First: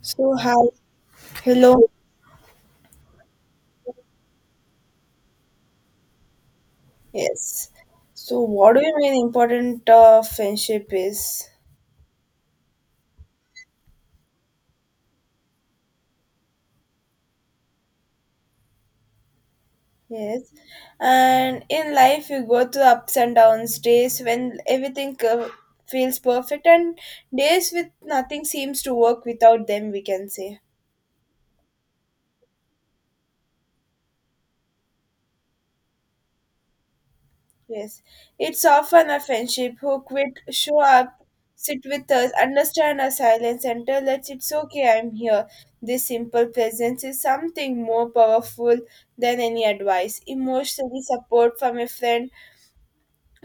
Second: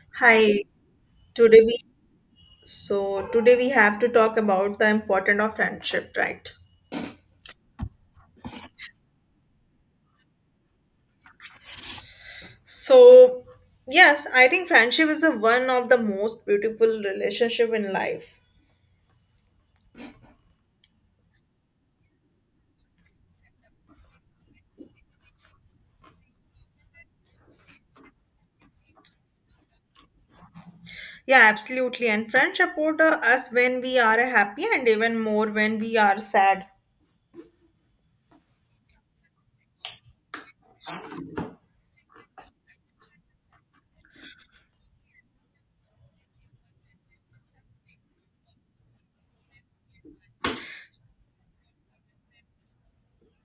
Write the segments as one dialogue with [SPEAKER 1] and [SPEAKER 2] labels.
[SPEAKER 1] So hi,
[SPEAKER 2] Hi, today we
[SPEAKER 1] hello.
[SPEAKER 2] so today we have to talk about the importance of friendship, right?
[SPEAKER 1] Yes. So what do you mean important friendship is?
[SPEAKER 2] So, yes, I think friendship is the one of the most beautiful relationship in life.
[SPEAKER 1] Yes. And in life, you go through ups and downs, days when everything feels perfect, and days with nothing seems to work without them, we can say.
[SPEAKER 2] Yeah, absolutely. And friends support us when we are happy and even more when we are sad.
[SPEAKER 1] Yes, it's often a friendship who quit, show up, sit with us, understand our silence, and tell us it's okay, I'm here. This simple presence is something more powerful than any advice. Emotionally, support from a friend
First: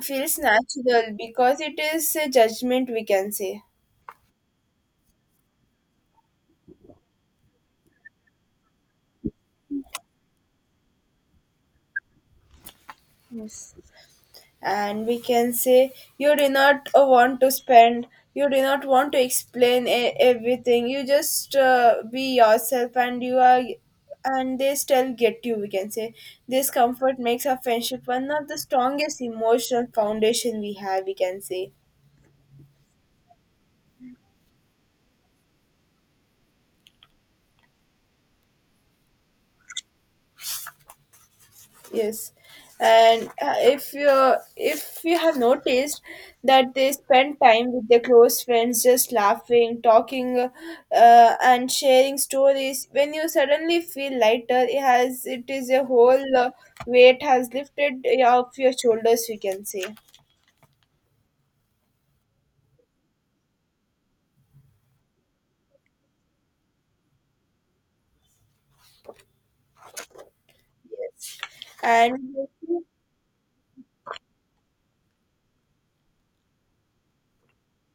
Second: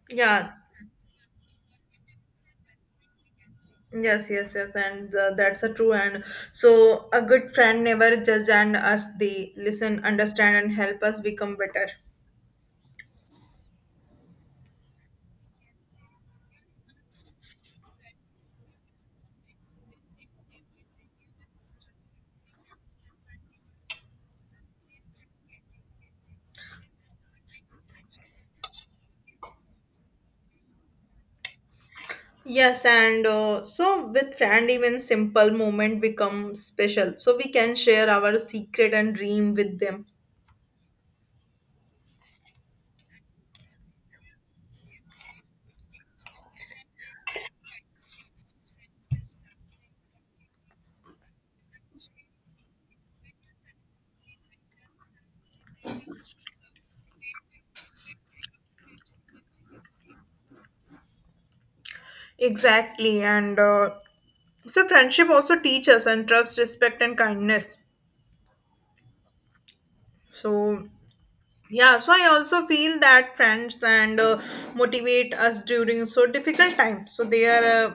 [SPEAKER 1] feels
[SPEAKER 2] Yeah.
[SPEAKER 1] natural because it is a judgment, we can say.
[SPEAKER 2] Yes, yes, yes, and that's a true. And so, a good friend never judge and us. They listen, understand, and help us become better.
[SPEAKER 1] Yes, and we can say you do not want to spend, you do not want to explain everything, you just be yourself and you are, and they still get you, we can say. This comfort makes our friendship one of the strongest emotional foundation we have, we can say.
[SPEAKER 2] Yes, and so with friend, even simple moment become special. So we can share our secret and dream with them.
[SPEAKER 1] Yes, and if you have noticed that they spend time with their close friends, just laughing, talking, and sharing stories. When you suddenly feel lighter, it is a whole weight has lifted off your shoulders, we can say.
[SPEAKER 2] Exactly, and so friendship also teaches us and trust, respect, and kindness. So
[SPEAKER 1] Yes,
[SPEAKER 2] yeah, so I
[SPEAKER 1] and
[SPEAKER 2] also feel that friends and motivate us during so difficult time. So they are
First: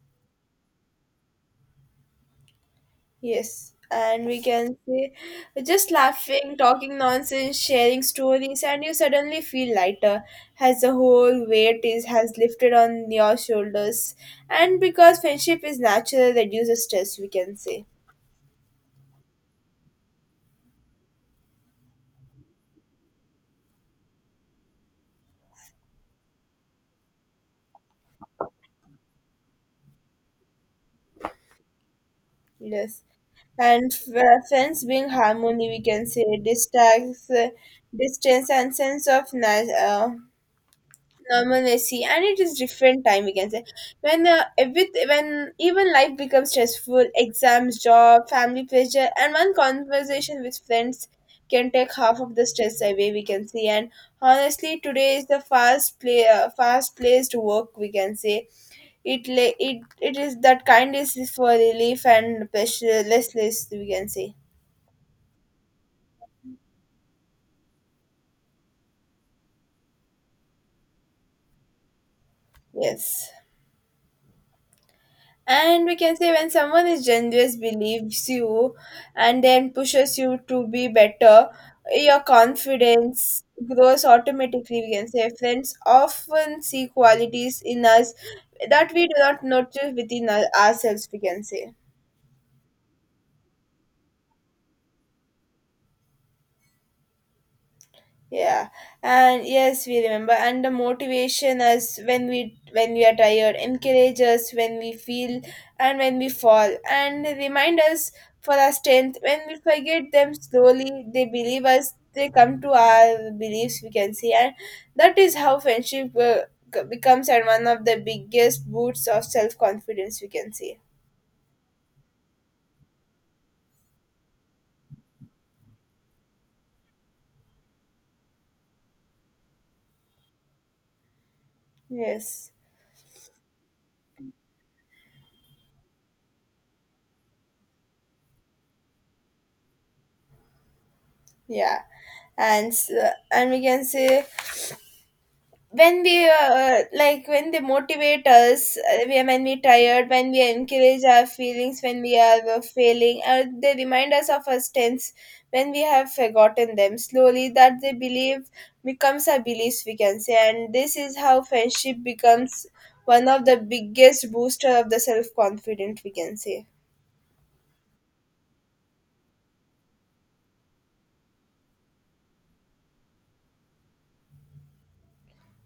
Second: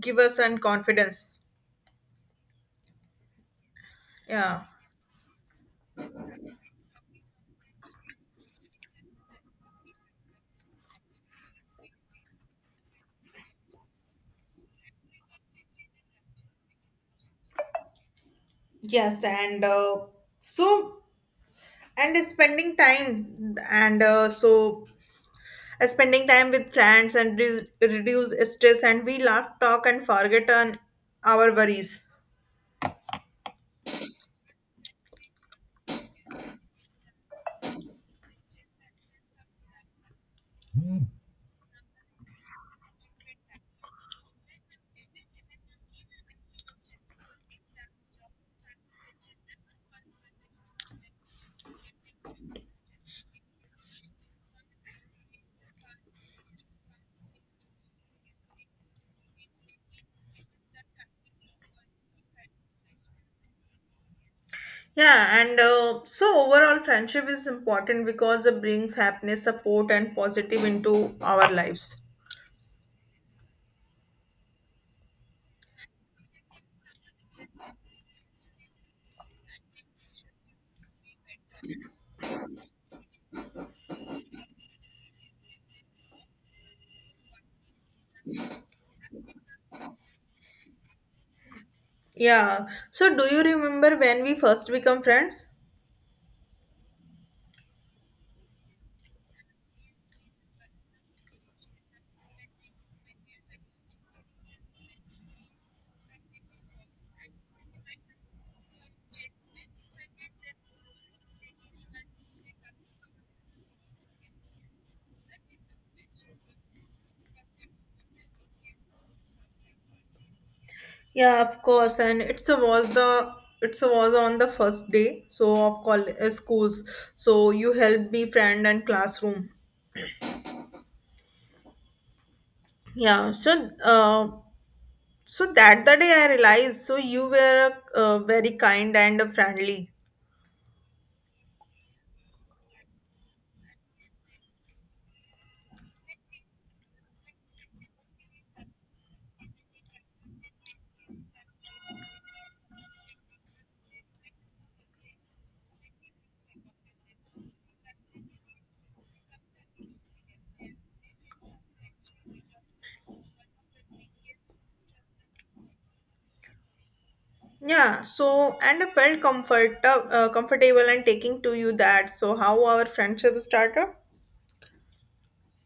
[SPEAKER 2] give us and confidence.
[SPEAKER 1] yes, and we
[SPEAKER 2] Yeah.
[SPEAKER 1] can say just laughing, talking nonsense, sharing stories, and you suddenly feel lighter as the whole weight is has lifted on your shoulders. And because friendship is natural, reduces stress, we can say.
[SPEAKER 2] Yes, and uh, so and spending time with friends and reduce stress, and we laugh, talk, and forget on our worries.
[SPEAKER 1] Yes. And friends being harmony, we can say, distracts, distance, and sense of normalcy, and it is different time, we can say, when with when even life becomes stressful, exams, job, family pressure, and one conversation with friends can take half of the stress away, we can say. And honestly, today is the fast placed work, we can say. It la- It is that kind is for relief and pressure less, we can say.
[SPEAKER 2] Yeah, and so overall, friendship is important because it brings happiness, support, and positive into our lives.
[SPEAKER 1] Yes, and we can say when someone is generous, believes you, and then pushes you to be better, your confidence grows automatically. We can say friends often see qualities in us that we do not notice within ourselves, we can say.
[SPEAKER 2] Yeah. So, do you remember when we first become friends?
[SPEAKER 1] Yeah, and yes, we remember. And the motivation us when we are tired, encourage us when we feel, and when we fall, and remind us for our strength. When we forget them slowly, they believe us. They come to our beliefs, we can see. And that is how friendship becomes and one of the biggest boosts of self confidence, we can see.
[SPEAKER 2] Yeah, of course. And it's a was the it's a was on the first day. So of call schools. So you helped me friend and classroom.
[SPEAKER 1] Yes.
[SPEAKER 2] Yeah. So that the day I realized, so you were very kind and friendly.
[SPEAKER 1] Yeah, and and we can say, when we like when they motivate us, when we tired, when we encourage our feelings, when we are failing, they remind us of our strengths. When we have forgotten them slowly, that they believe becomes our beliefs, we can say. And this is how friendship becomes one of the biggest booster of the self confidence, we can say.
[SPEAKER 2] Yeah, so and I felt comfortable and taking to you that. So how our friendship started?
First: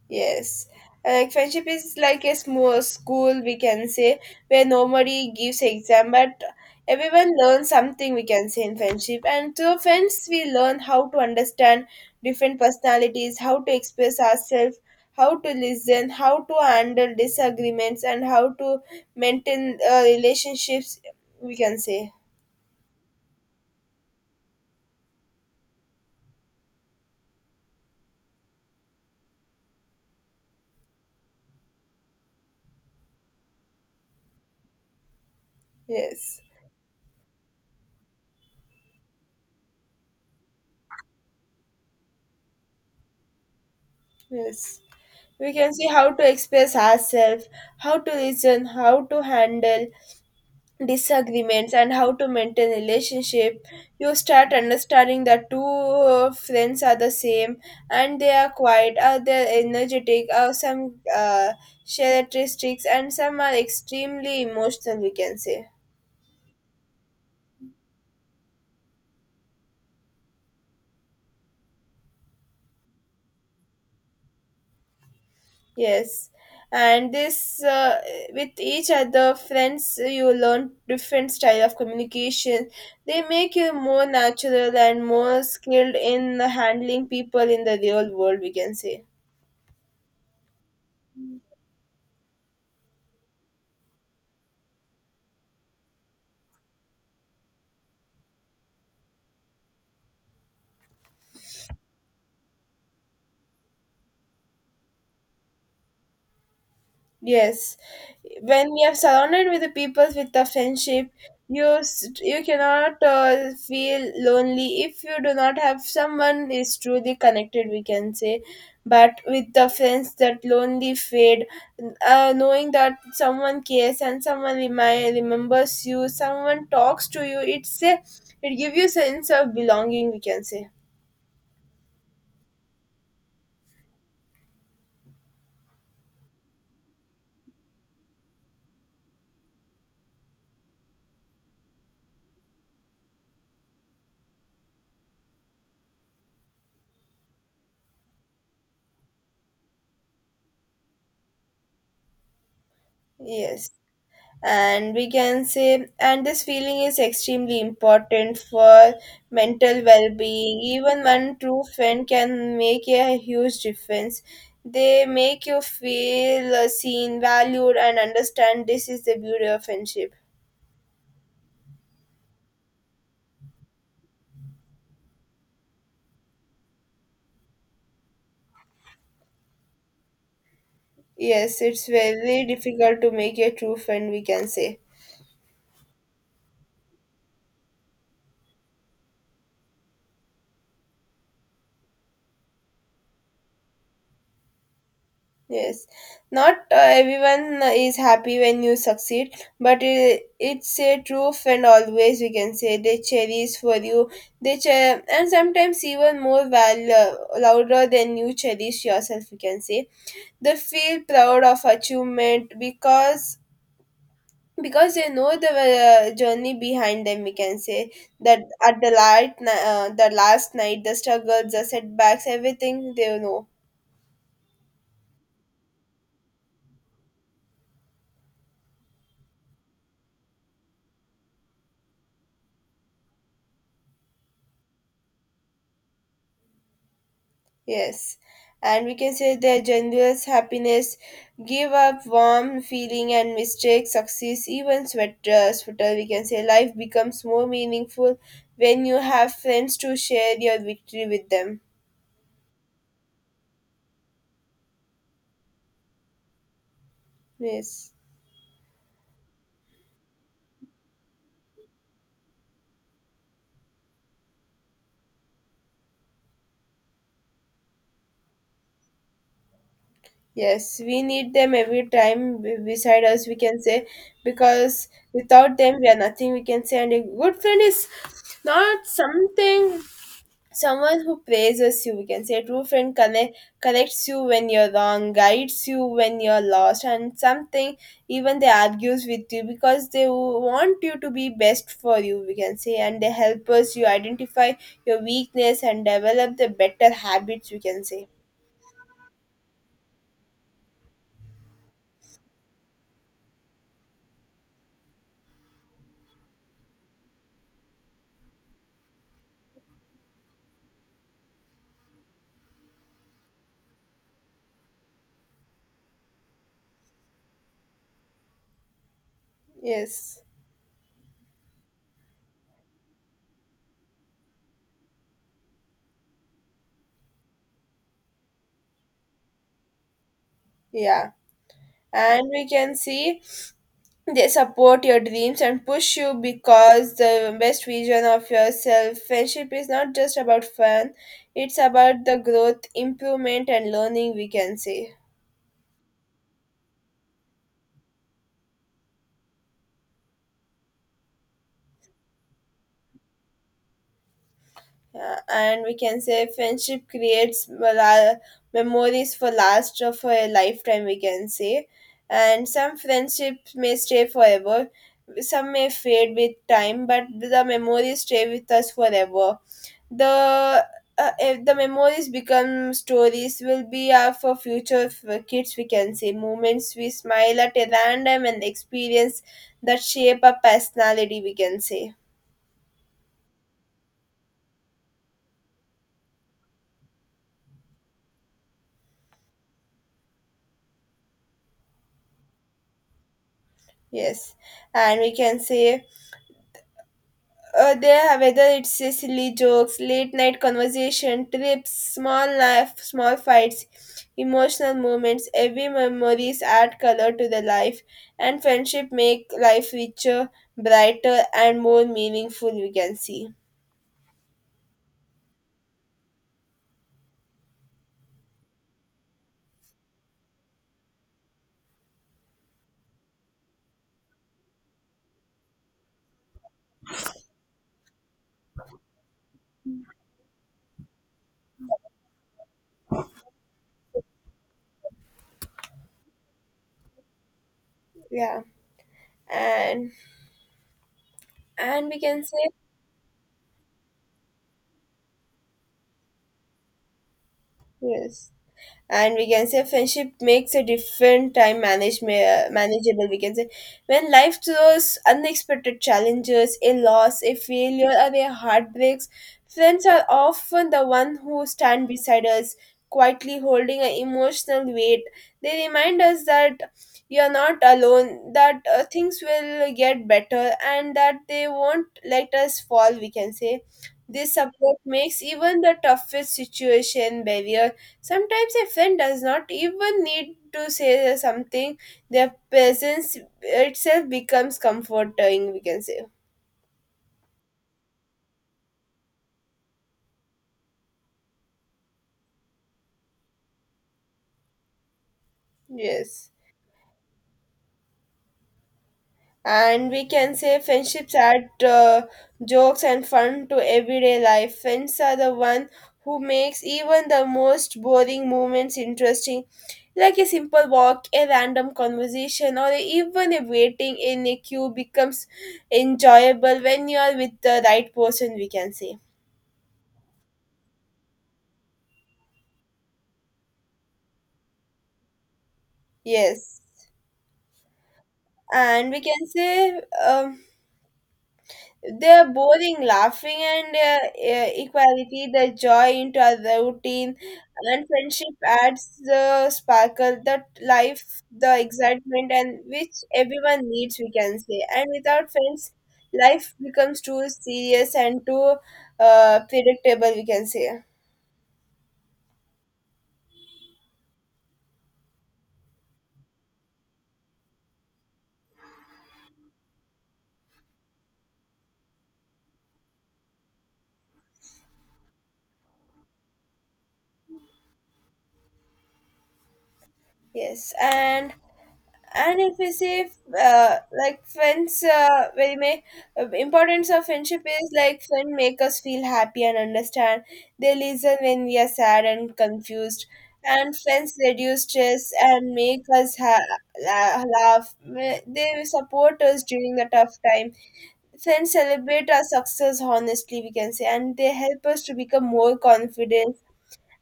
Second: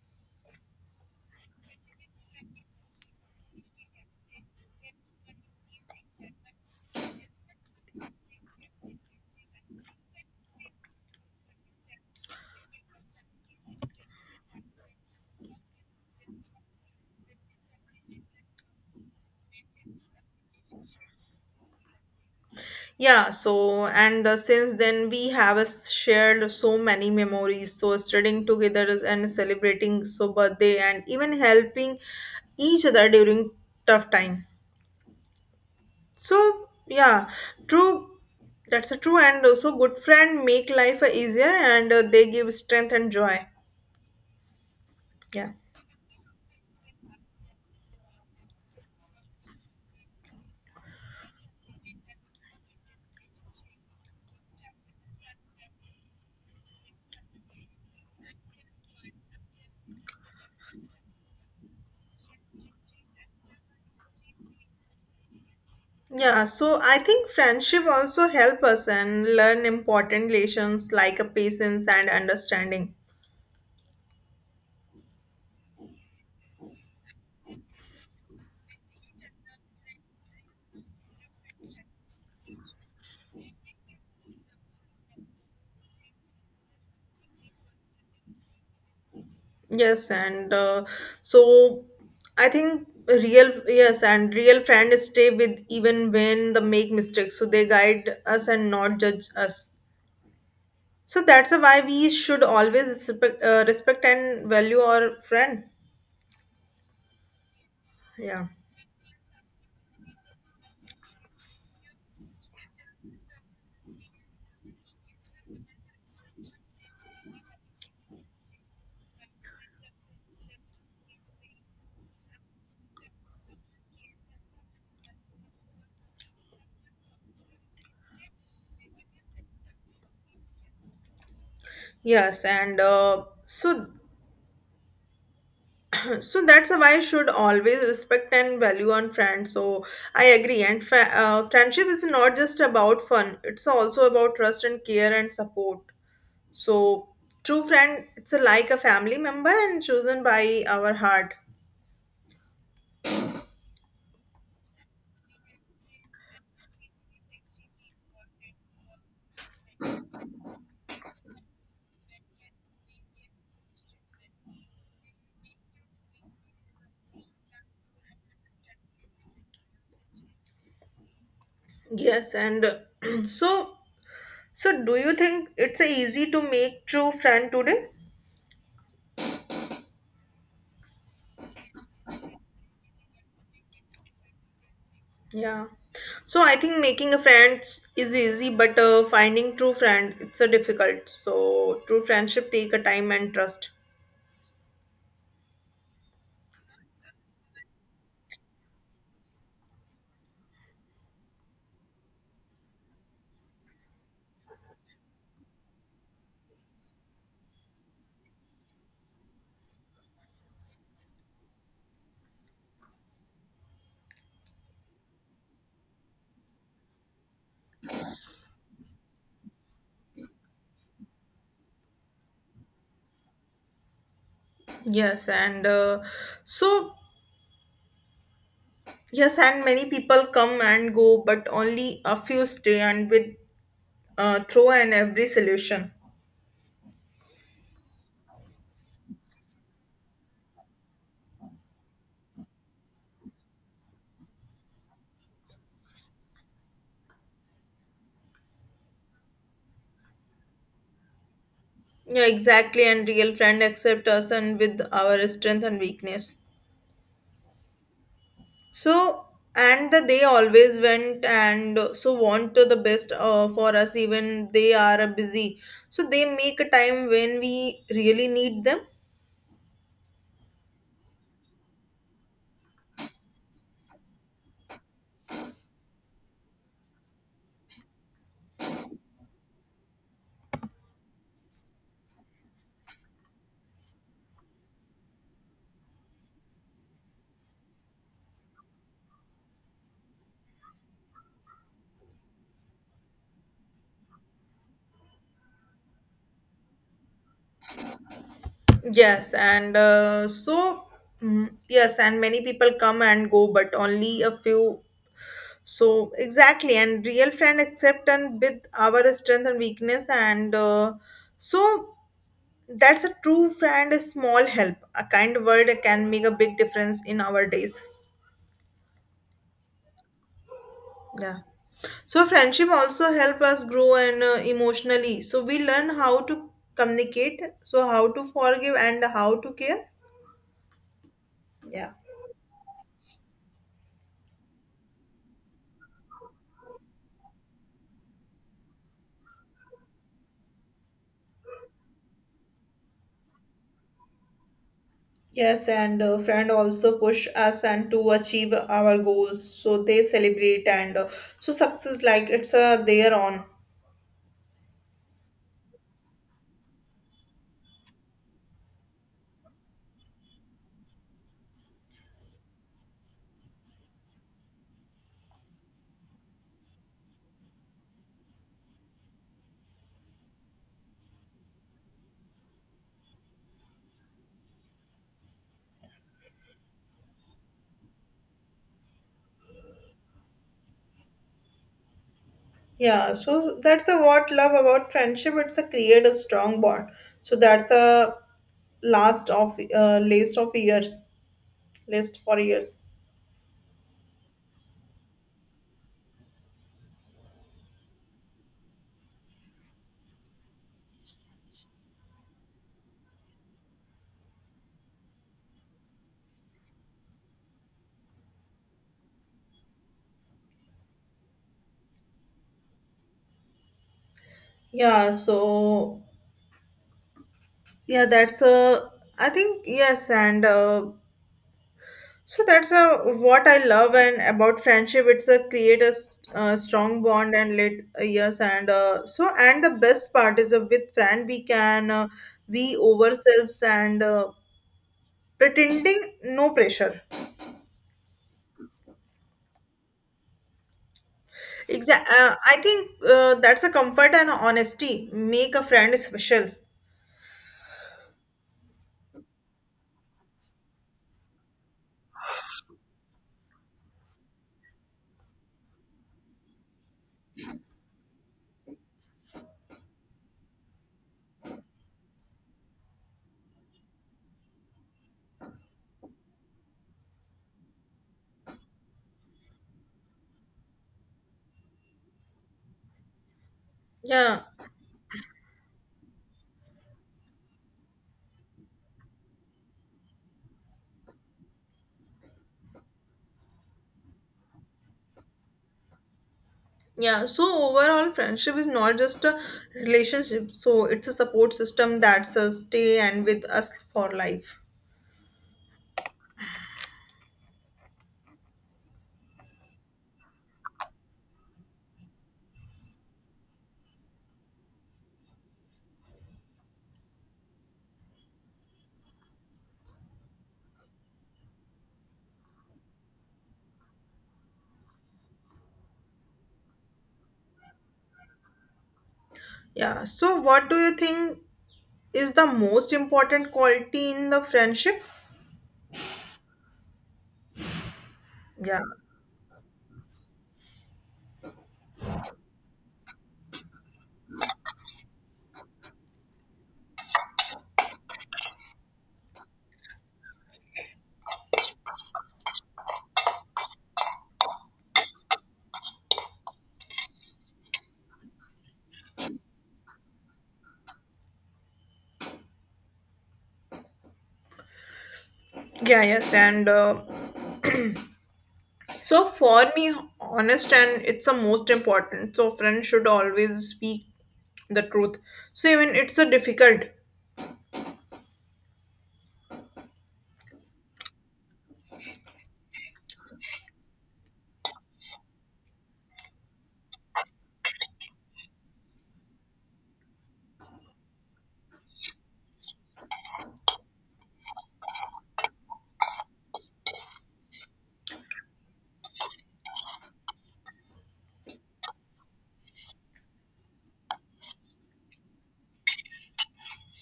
[SPEAKER 1] Yes. Like friendship is like a small school, we can say, where nobody gives exam but everyone learns something, we can say, in friendship. And through friends we learn how to understand different personalities, how to express ourselves, how to listen, how to handle disagreements, and how to maintain relationships, we can say.
[SPEAKER 2] Yeah, so and since then we have shared so many memories. So studying together and celebrating so birthday and even helping each other during tough time.
[SPEAKER 1] Yes.
[SPEAKER 2] So yeah, true. That's a true and also good friend make life easier and they give strength and joy.
[SPEAKER 1] Yes.
[SPEAKER 2] Yeah.
[SPEAKER 1] We can see how to express ourselves, how to listen, how to handle disagreements, and how to maintain relationship. You start understanding that two friends are the same, and they are quiet, they're energetic, some share characteristics and some are extremely emotional, we can say.
[SPEAKER 2] Yeah, so I think friendship also help us and learn important lessons like patience and understanding.
[SPEAKER 1] Yes. And this, with each other friends you learn different style of communication. They make you more natural and more skilled in handling people in the real world, we can say.
[SPEAKER 2] Yes, and so I think real yes and real friends stay with even when they make mistakes. So they guide us and not judge us. So that's a why we should always respect and value our friend.
[SPEAKER 1] Yes,
[SPEAKER 2] Yeah.
[SPEAKER 1] when you are surrounded with the people with the friendship, you cannot feel lonely. If you do not have someone is truly connected, we can say, but with the friends, that lonely fade. Knowing that someone cares and someone remembers you, someone talks to you, it gives you sense of belonging, we can say.
[SPEAKER 2] Yes, and so so that's why I should always respect and value on friends. So I agree, and friendship is not just about fun; it's also about trust and care and support. So true friend, it's a, like a family member and chosen by our heart.
[SPEAKER 1] Yes, and we can say, and this feeling is extremely important for mental well-being. Even one true friend can make a huge difference. They make you feel seen, valued, and understand. This is the beauty of friendship.
[SPEAKER 2] Yes, and so so do you think it's easy to make true friend today?
[SPEAKER 1] Yes, it's very difficult to make a true friend, we can say.
[SPEAKER 2] Yeah. So I think making a friend is easy, but finding true friend it's a difficult. So true friendship take a time and trust.
[SPEAKER 1] Yes, not everyone is happy when you succeed, but it's a true friend always, we can say. They cherish for you, and sometimes even more louder than you cherish yourself, we can say. They feel proud of achievement because they know the journey behind them, we can say. That at the light, the last night, the struggles, the setbacks, everything they know.
[SPEAKER 2] Yes, and so yes, and many people come and go, but only a few stay and with throw and every solution.
[SPEAKER 1] Yes, and we can say their generous happiness give up warm feeling and mistake success even sweater, we can say. Life becomes more meaningful when you have friends to share your victory with them.
[SPEAKER 2] Yeah, exactly. And real friend accept us and with our strength and weakness.
[SPEAKER 1] Yes.
[SPEAKER 2] So, and the, they always went and so want to the best for us, even they are busy. So they make a time when we really need them.
[SPEAKER 1] Yes, we need them every time beside us, we can say, because without them, we are nothing, we can say. And a good friend is not something, someone who praises you, we can say. A true friend connect, corrects you when you're wrong, guides you when you're lost, and something even they argues with you because they want you to be best for you, we can say. And they help us you identify your weakness and develop the better habits, we can say.
[SPEAKER 2] Yes, and so mm, yes, and many people come and go, but only a few. So exactly, and real friend accept and with our strength and weakness, and so That's a true friend. A small help, a kind word can make a big difference in our days.
[SPEAKER 1] Yes.
[SPEAKER 2] Yeah. So friendship also help us grow and emotionally. So we learn how to communicate, so how to forgive and how to care.
[SPEAKER 1] Yeah.
[SPEAKER 2] Yeah.
[SPEAKER 1] And we can see they support your dreams and push you because the best vision of yourself. Friendship is not just about fun, it's about the growth, improvement, and learning, we can say.
[SPEAKER 2] Yes, and Friend also push us and to achieve our goals. So they celebrate and so success like it's their own.
[SPEAKER 1] Yeah, and we can say friendship creates memories for last of a lifetime, we can say. And some friendships may stay forever, some may fade with time, but the memories stay with us forever. The if the memories become stories will be for future for kids, we can say, moments we smile at a random and experience that shape our personality, we can say.
[SPEAKER 2] Yeah. So that's a what love about friendship. It's a create a strong bond. So that's a last of list of years, list for years.
[SPEAKER 1] Yes, and we can say, they have, whether it's silly jokes, late night conversation, trips, small life, small fights, emotional moments, every memories add color to the life. And friendship make life richer, brighter, and more meaningful, we can see.
[SPEAKER 2] Yeah. So Yeah, that's I think yes, and so that's what I love and about friendship. It's a create a strong bond and let yes, and so and the best part is with friend we can we ourselves and pretending no pressure.
[SPEAKER 1] Yeah, and and we
[SPEAKER 2] Exactly,
[SPEAKER 1] can say.
[SPEAKER 2] I think that's a comfort and honesty make a friend special.
[SPEAKER 1] Yes, and we can say friendship makes a different time manage, manageable, we can say. When life throws unexpected challenges, a loss, a failure, or a heartbreaks, friends are often the one who stand beside us, quietly holding an emotional weight. They remind us that you are not alone, that things will get better, and that they won't let us fall, we can say. This
[SPEAKER 2] Yeah.
[SPEAKER 1] support makes even the toughest situation barrier. Sometimes a friend does not even need to say something, their presence itself becomes comforting, we can say.
[SPEAKER 2] Yeah, so overall, friendship is not just a relationship, so it's a support system that's a stay and with us for life.
[SPEAKER 1] Yes. And we can say friendships add jokes and fun to everyday life. Friends are the one who makes even the most boring moments interesting, like a simple walk, a random conversation, or even a waiting in a queue becomes enjoyable when you are with the right person, we can say.
[SPEAKER 2] Yeah, so what do you think is the most important quality in the friendship?
[SPEAKER 1] Yes,
[SPEAKER 2] Yeah,
[SPEAKER 1] and we can say they're boring laughing and equality the joy into our routine. And friendship adds the sparkle, the life, the excitement, and which everyone needs, we can say. And without friends, life becomes too serious and too predictable, we can say.
[SPEAKER 2] yeah, yes, and so for me, honest and it's the most important. So, friends should always speak the truth. So, even it's a difficult.
[SPEAKER 1] Yes, and if we see, like friends very may importance of friendship is like friend make us feel happy and understand. They listen when we are sad and confused, and friends reduce stress and make us laugh. They support us during the tough time. Friends celebrate our success honestly, we can say, and they help us to become more confident.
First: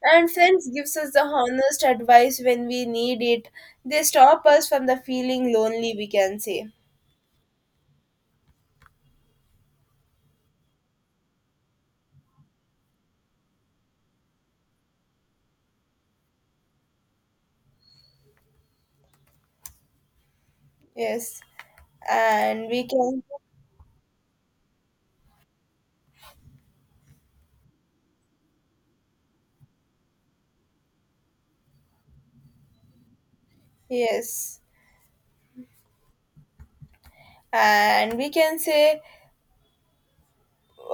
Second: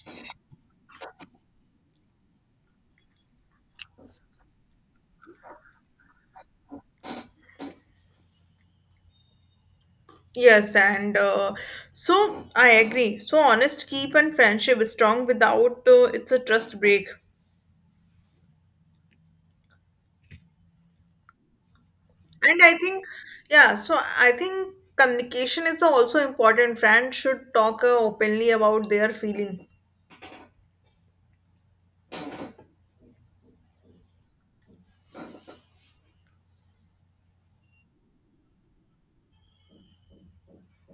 [SPEAKER 1] And friends gives us the honest advice when we need it. They stop us from the feeling lonely, we can say.
[SPEAKER 2] Yes, and so I agree. So honest keep and friendship is strong without it's a trust break.
[SPEAKER 1] Yes.
[SPEAKER 2] And
[SPEAKER 1] And
[SPEAKER 2] I
[SPEAKER 1] we
[SPEAKER 2] think,
[SPEAKER 1] can
[SPEAKER 2] yeah, so I think communication is also important. Friends should talk openly about their feeling.
[SPEAKER 1] yes. And we can say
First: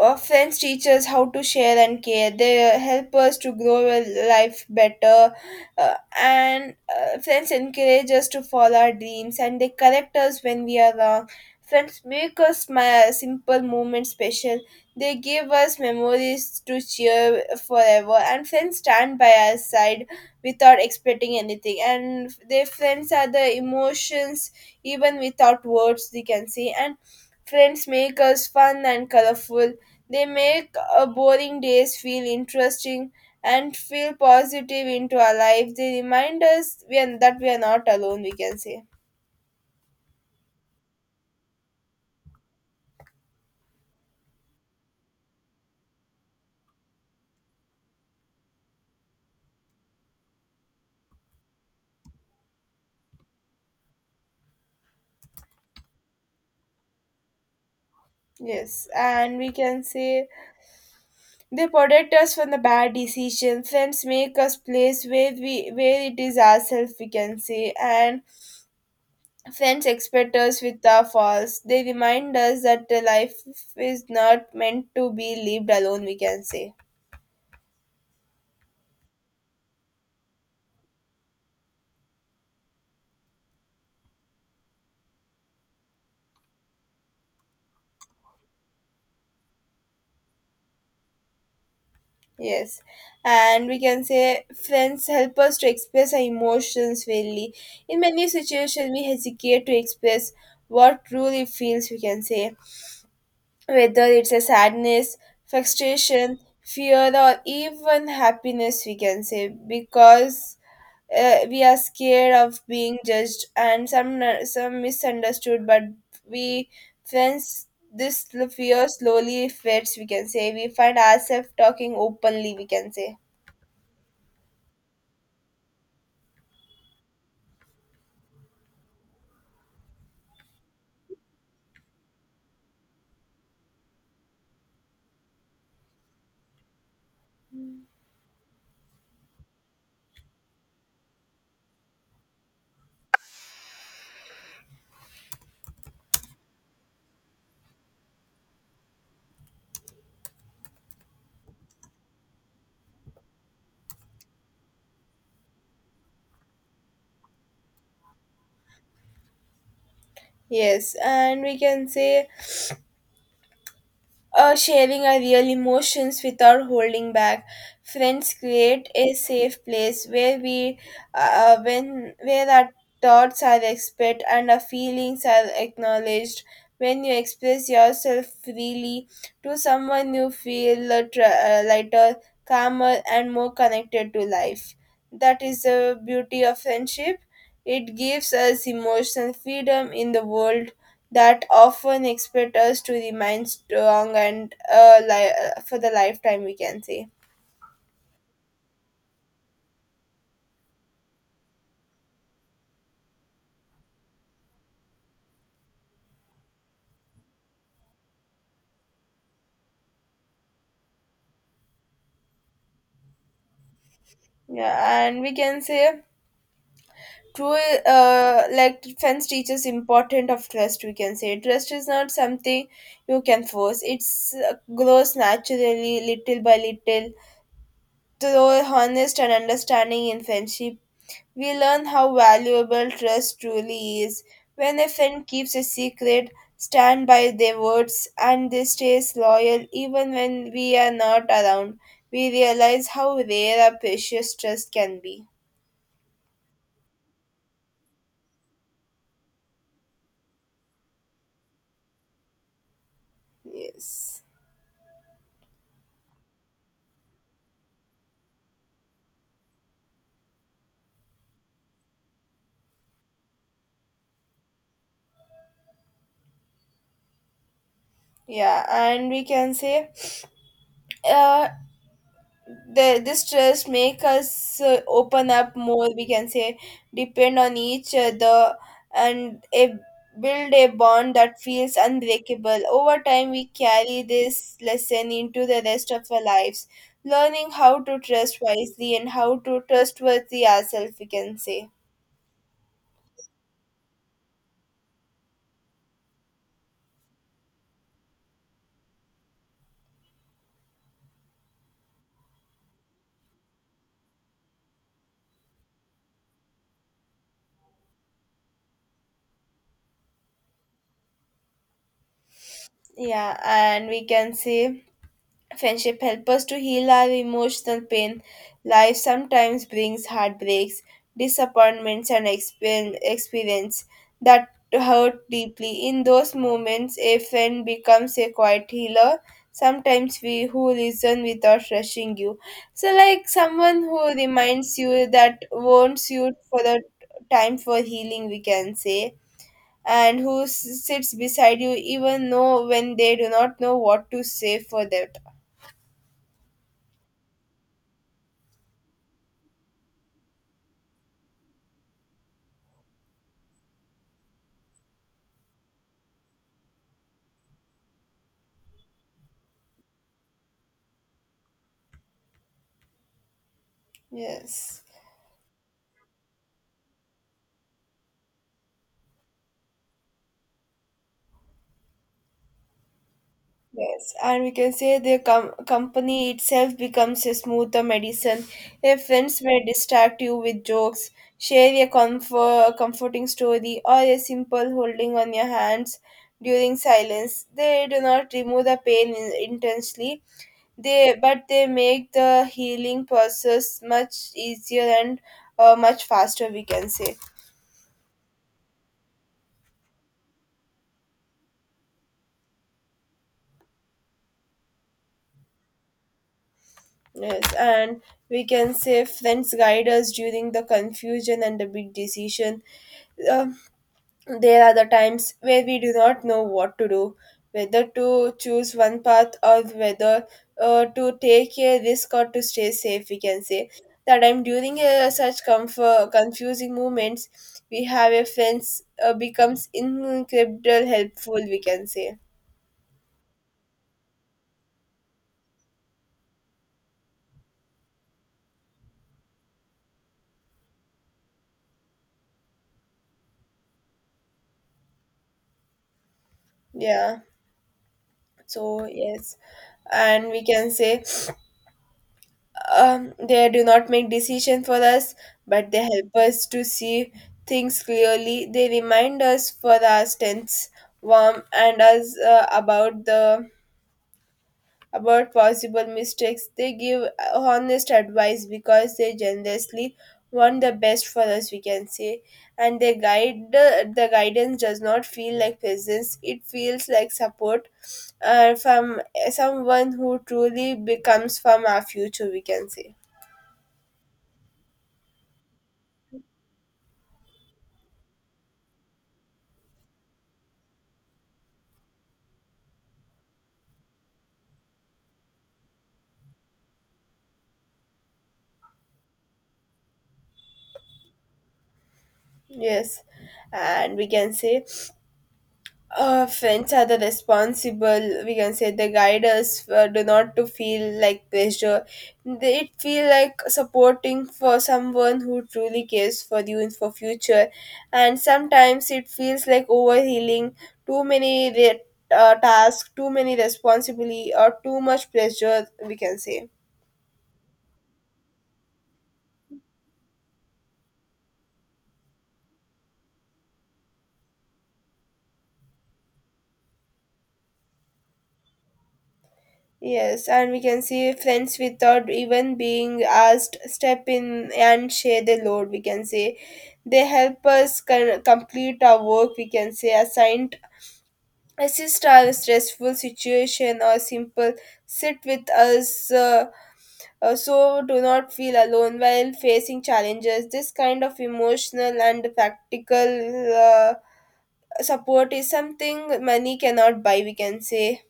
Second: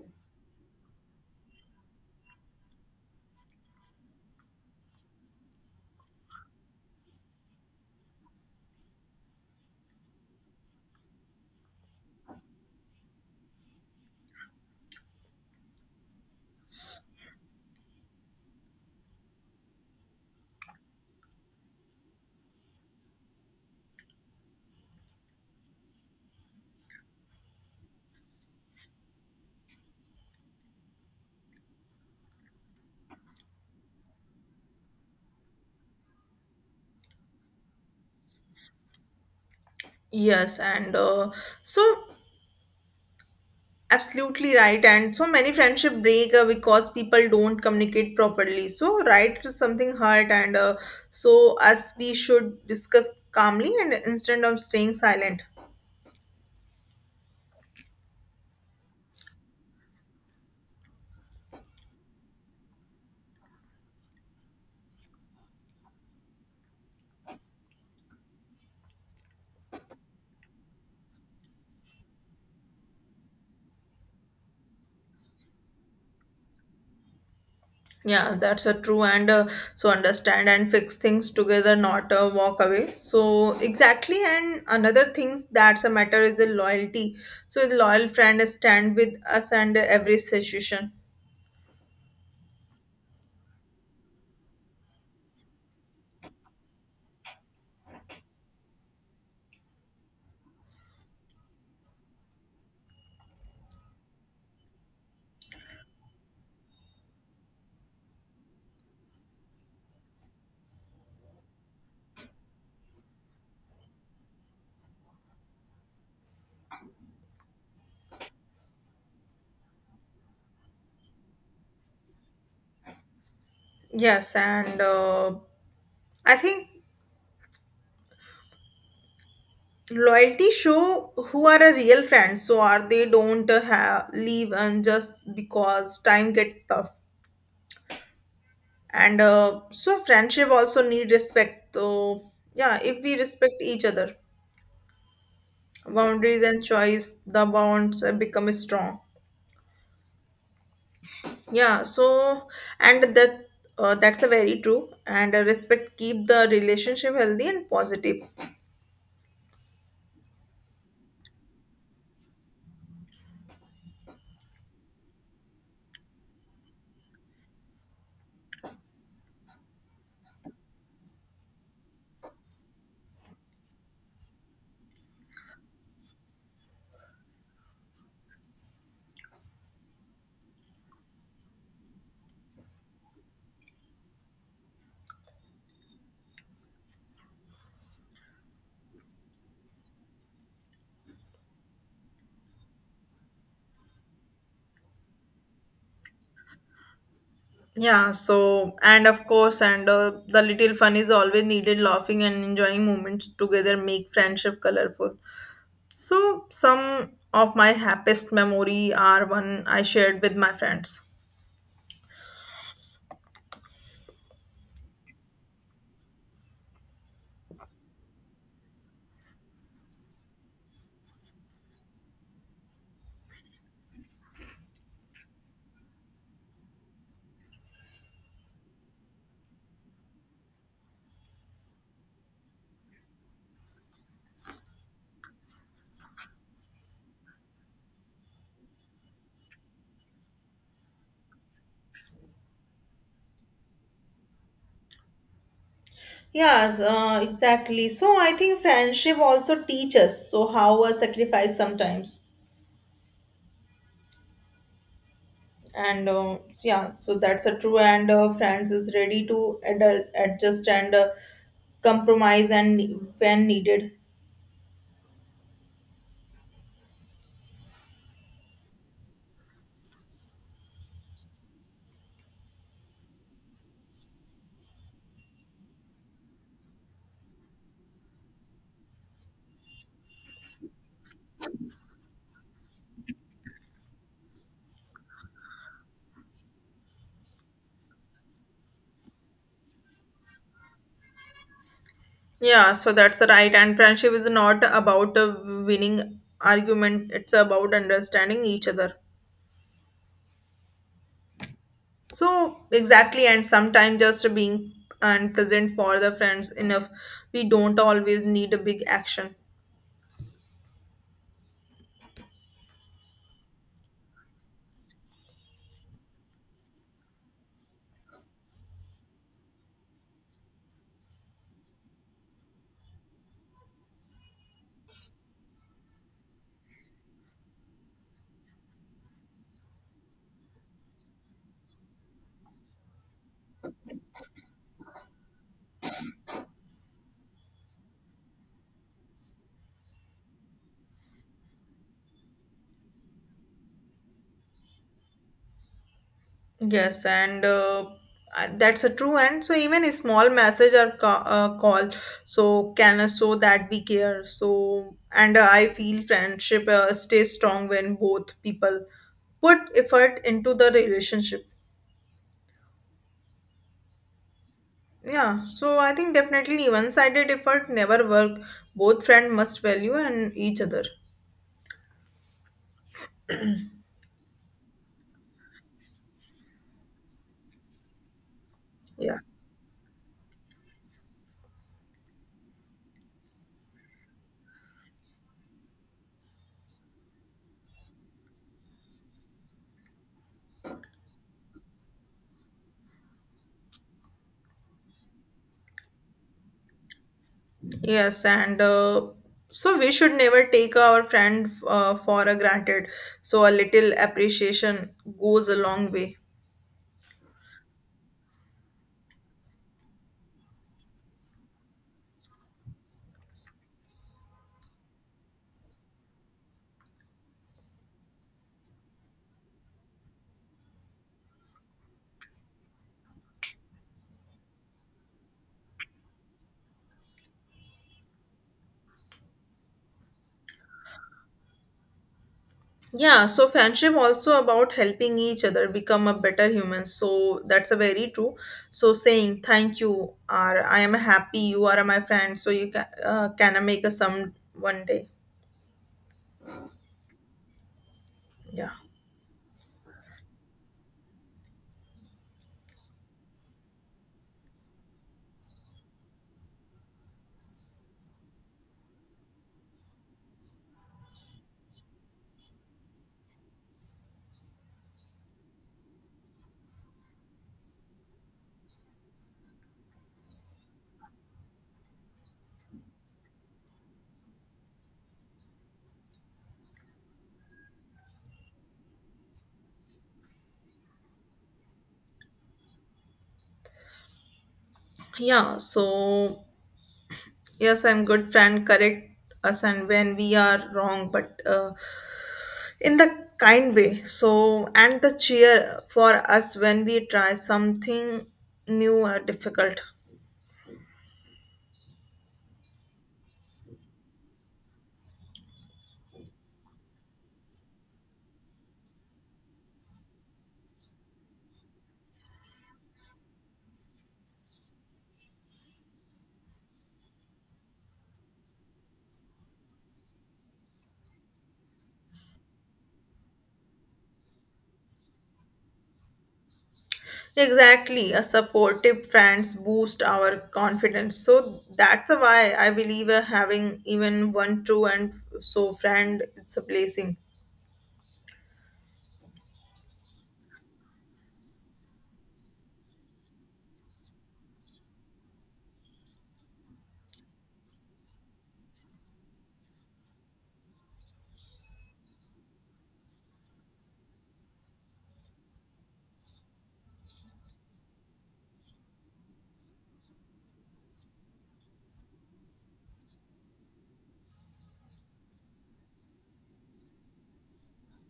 [SPEAKER 1] Friends teach us how to share and care. They help us to grow our life better. Uh, and friends encourage us to follow our dreams, and they correct us when we are wrong. Friends make us smile, simple moment special. They give us memories to cheer forever. And friends stand by our side without expecting anything. And their friends are the emotions, even without words, they can see. And friends make us fun and colorful. They make boring days feel interesting and feel positive into our life. They remind us that we are not alone, we can say.
[SPEAKER 2] Yes, and so absolutely right. And so many friendship break because people don't communicate properly. So right to something hurt, and us we should discuss calmly and instead of staying silent.
[SPEAKER 1] Yes, and we can say they protect us from the bad decisions. Friends make us place where we where it is ourselves we can say, and friends expect us with our faults. They remind us that the life is not meant to be lived alone. We can say
[SPEAKER 2] Yeah, that's a true and so understand and fix things together, not walk away. So exactly, and another things that's a matter is the loyalty. So the loyal friend stand with us and every situation.
[SPEAKER 1] yes, and we can say friends help us to express our emotions fairly. In many situations, we hesitate to express what truly feels, we can say, whether it's a sadness, frustration, fear, or even happiness, we can say, because we are scared of being judged and some misunderstood. But we friends, this fear slowly fades, we can say. We find ourselves talking openly, we can say.
[SPEAKER 2] Yes, and I think loyalty show who are a real friend. So are they don't have leave and just because time get tough. And so friendship also need respect. So yeah, if we respect each other boundaries and choice the bonds become strong. Yeah, so and that that's a very true and respect keep the relationship healthy and positive.
[SPEAKER 1] Yes, and we can say sharing our real emotions without holding back. Friends create a safe place where we, uh, when where our thoughts are expressed and our feelings are acknowledged. When you express yourself freely to someone, you feel lighter, calmer, and more connected to life. That is the beauty of friendship. It gives us emotional freedom in the world that often expect us to remain strong and for the lifetime we can say.
[SPEAKER 2] Yeah, so and of course and the little fun is always needed, laughing and enjoying moments together make friendship colorful. So some of my happiest memory are one I shared with my friends.
[SPEAKER 1] Yeah, and we can say true, like fence teaches important of trust we can say. Trust is not something you can force. It's grows naturally little by little through honest and understanding in friendship. We learn how valuable trust truly is when a friend keeps a secret, stand by their words, and they stays loyal even when we are not around. We realize how rare a precious trust can be.
[SPEAKER 2] Yes, exactly. So I think friendship also teaches so how a sacrifice sometimes.
[SPEAKER 1] Yes.
[SPEAKER 2] And yeah so that's a true and france is ready to adjust and compromise and when needed.
[SPEAKER 1] Yeah, and we can say uh, the this trust make us open up more we can say, depend on each other and a, build a bond that feels unbreakable. Over time we carry this lesson into the rest of our lives, learning how to trust wisely and how to trustworthy ourselves we can say.
[SPEAKER 2] Yeah, so that's right. And friendship is not about a winning argument, it's about understanding each other. So, exactly, and sometimes just being and present for the friends enough. We don't always need a big action.
[SPEAKER 1] Yeah, and we can say friendship help us to heal our emotional pain. Life sometimes brings heartbreaks, disappointments, and experience that hurt deeply. In those moments, a friend becomes a quiet healer. Sometimes we who listen without rushing you. So, like someone who reminds you that wants you for the time for healing, we can say, and who sits beside you even know when they do not know what to say for that.
[SPEAKER 2] Yes, and that's a true. And so even a small message or call, so can show that we care. So and I feel friendship stays strong when both people put effort into the relationship.
[SPEAKER 1] Yes,
[SPEAKER 2] Yeah, so I think definitely one-sided effort never work. Both friend must value and each other.
[SPEAKER 1] yes, and we can say the company itself becomes a smoother medicine. Your
[SPEAKER 2] Yeah.
[SPEAKER 1] friends may distract you with jokes, share a comforting story, or a simple holding on your hands during silence. They do not remove the pain intensely, they but they make the healing process much easier and much faster. We can say
[SPEAKER 2] Yes, and so we should never take our friend for a granted. So a little appreciation goes a long way.
[SPEAKER 1] yes, and we can say friends guide us during the confusion and the big decision. Uh, there are the times where we do not know what to do, whether to choose one path or whether to take a risk or to stay safe, we can say. That I'm during confusing moments, we have a friends becomes incredible helpful, we can say.
[SPEAKER 2] Yeah, so friendship also about helping each other become a better human. So that's a very true. So saying thank you or I am happy you are my friend. So you can make a some one day.
[SPEAKER 1] Yeah.
[SPEAKER 2] Yeah.
[SPEAKER 1] So yes, and we can say they do not make decisions for us, but they help us to see things clearly. They remind us for our strengths, warm, and us about possible mistakes. They give honest advice because they generously want the best for us. We can say, and they guide the guidance does not feel like presence. It feels like support from someone who truly becomes from our future. We can say.
[SPEAKER 2] Yeah, so yes, and good friend correct us and when we are wrong, but in the kind way, so and the cheer for us when we try something new or difficult.
[SPEAKER 1] Yes, and we can say friends are the responsible. We can say they guide us do not to feel like pressure. They it feel like supporting for someone who truly cares for you in for future, and sometimes it feels like overhealing. Too many tasks, too many responsibility, or too much pressure. We can say.
[SPEAKER 2] Exactly, a supportive friends boost our confidence, so that's why I believe having even one true and so friend it's a blessing.
[SPEAKER 1] Yes, and we can see friends without even being asked step in and share the load. We can say they help us complete our work. We can say assigned assist our stressful situation or simple sit with us so do not feel alone while facing challenges. This kind of emotional and practical support is something money cannot buy. We can say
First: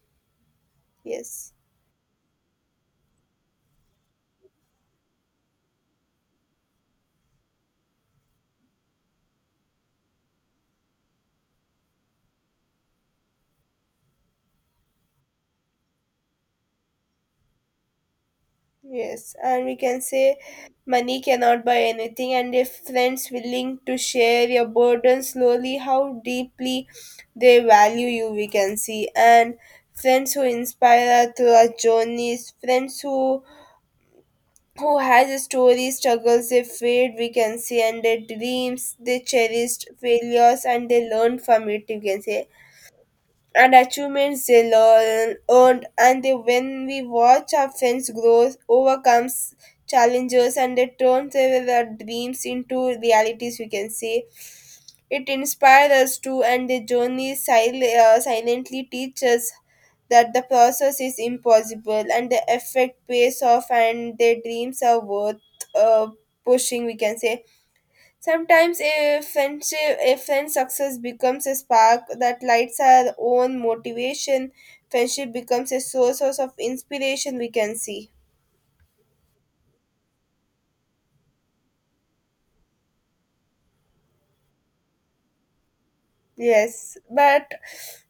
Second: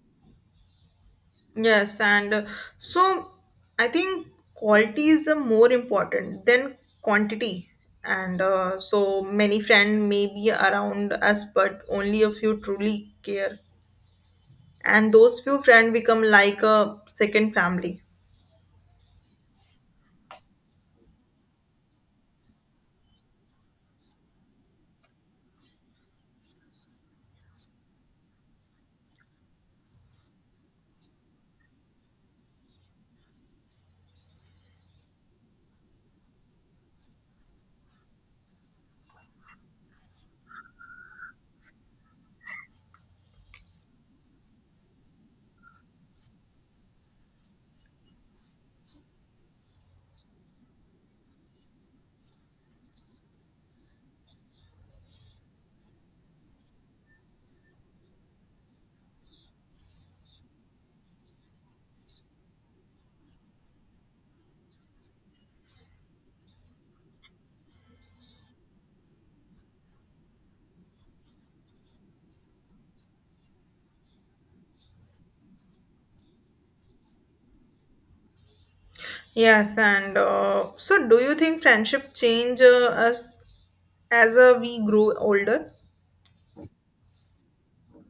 [SPEAKER 1] yes.
[SPEAKER 2] Yes, and so I think quality is more important than quantity. And so many friends may be around us, but only a few truly care, and those few friends become like a second family.
[SPEAKER 1] Yes, and we can say money cannot buy anything, and if friends willing to share your burden slowly, how deeply they value you, we can see. And friends who inspire us through our journeys, friends who has a story, struggles they fade, we can see, and their dreams they cherished, failures and they learn from it, you can say and achievements they learn, earned, and they, when we watch our friends grow, overcomes challenges, and they turn their dreams into realities, we can say. It inspires us too, and the journey silently teaches that the process is impossible and the effect pays off and their dreams are worth uh, pushing, we can say. Sometimes a friendship, a friend's success becomes a spark that lights our own motivation. Friendship becomes a source of inspiration. We can see.
[SPEAKER 2] Yes and uh, so do you think friendship change us as we grow older?
[SPEAKER 1] Yes, but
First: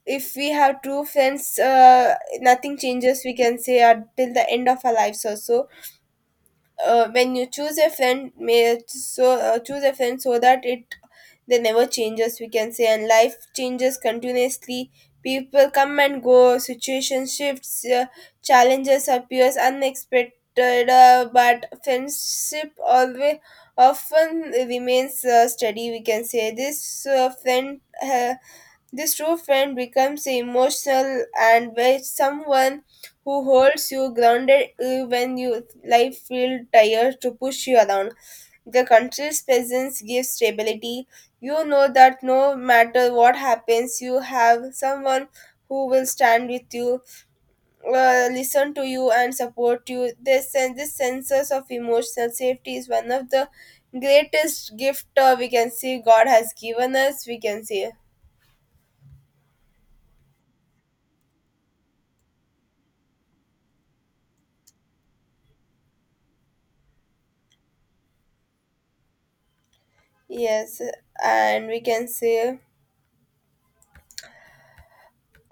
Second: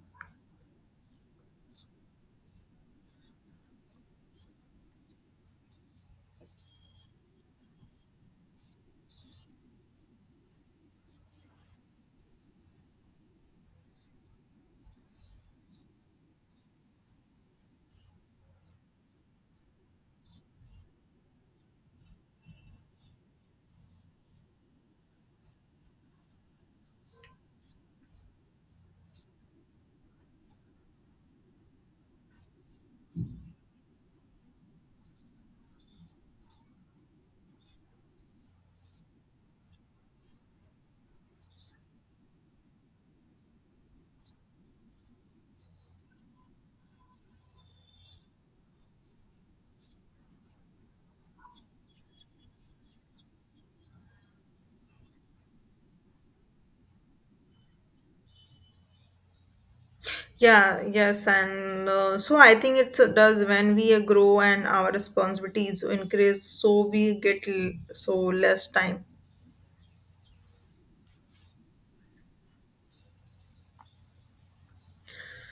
[SPEAKER 1] if we have true friends, nothing changes. We can say until the end of our lives also. When you choose a friend, may so choose a friend so that it they never changes we can say, and life changes continuously, people come and go, situation shifts, challenges appears unexpected, but friendship always often remains steady we can say. This friend this true friend becomes emotional and where someone who holds you grounded when you life feel tired to push you around the country's presence gives stability. You know that no matter what happens, you have someone who will stand with you, listen to you, and support you. This and this senses of emotional safety is one of the greatest gift we can see God has given us. We can say
[SPEAKER 2] Yeah yes and uh, so I think it does. When we grow and our responsibilities increase, so we get so less time.
[SPEAKER 1] yes, and we can say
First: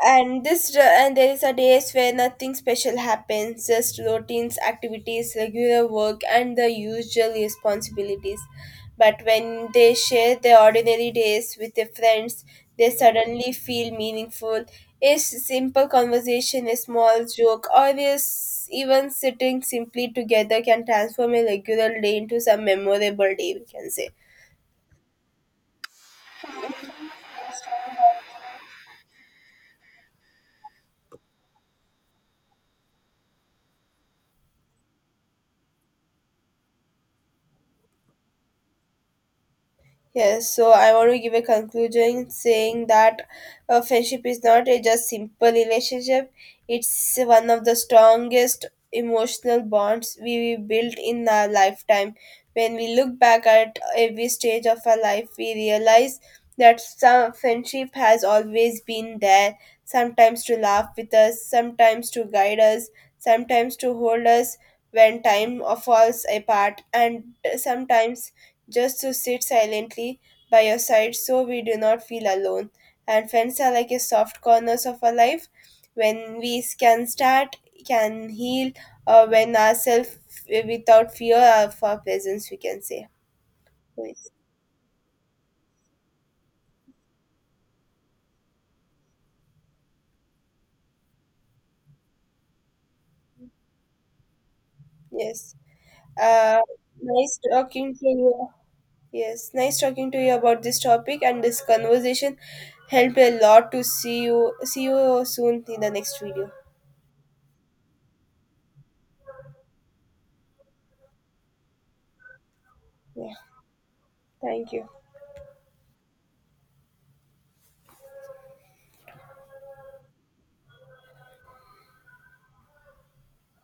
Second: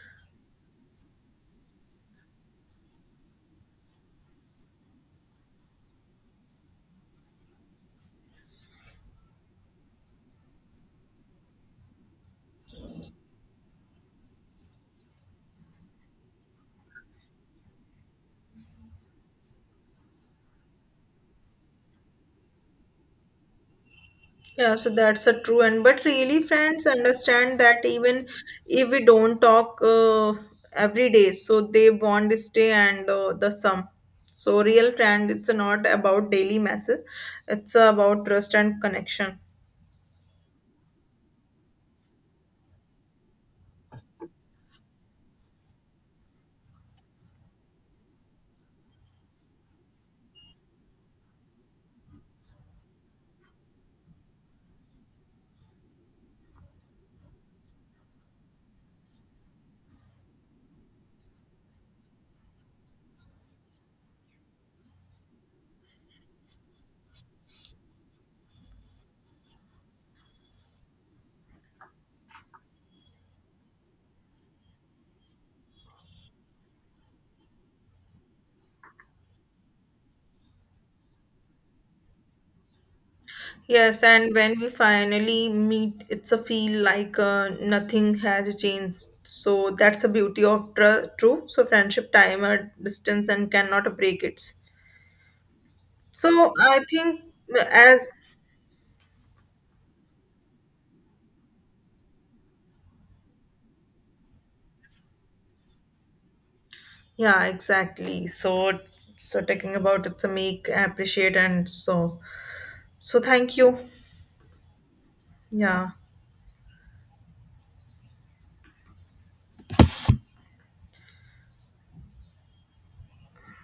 [SPEAKER 1] and this and there is a days where nothing special happens, just routines activities, regular work and the usual responsibilities, but when they share their ordinary days with their friends they suddenly feel meaningful. A simple conversation, a small joke, or is even sitting simply together can transform a regular day into some memorable day we can say.
[SPEAKER 2] Yeah, so that's a true, and but really friends understand that even if we don't talk every day, so they bond stay and the sum. So real friend, it's not about daily message, it's about trust and connection.
[SPEAKER 1] Yes, so I want to give a conclusion saying that a friendship is not a just simple relationship. It's one of the strongest emotional bonds we build in our lifetime. When we look back at every stage of our life, we realize that some friendship has always been there, sometimes to laugh with us, sometimes to guide us, sometimes to hold us when time falls apart, and sometimes just to sit silently by your side so we do not feel alone. And friends are like a soft corners of our life when we can start, can heal, or when ourselves without fear of our presence, we can say.
[SPEAKER 2] Yes,
[SPEAKER 1] Yes.
[SPEAKER 2] and when we finally meet, it's a feel like nothing has changed. So that's the beauty of true. So friendship time or distance and cannot break it.
[SPEAKER 1] Yes.
[SPEAKER 2] So
[SPEAKER 1] Uh,
[SPEAKER 2] I think
[SPEAKER 1] Nice talking
[SPEAKER 2] as
[SPEAKER 1] to you. Yes, nice talking to you about this topic, and this conversation helped a lot to see you. See you soon in the next video.
[SPEAKER 2] yeah, exactly. So, so talking about it's a make appreciate and so so
[SPEAKER 1] Yeah,
[SPEAKER 2] thank you.
[SPEAKER 1] thank you.
[SPEAKER 2] Yeah.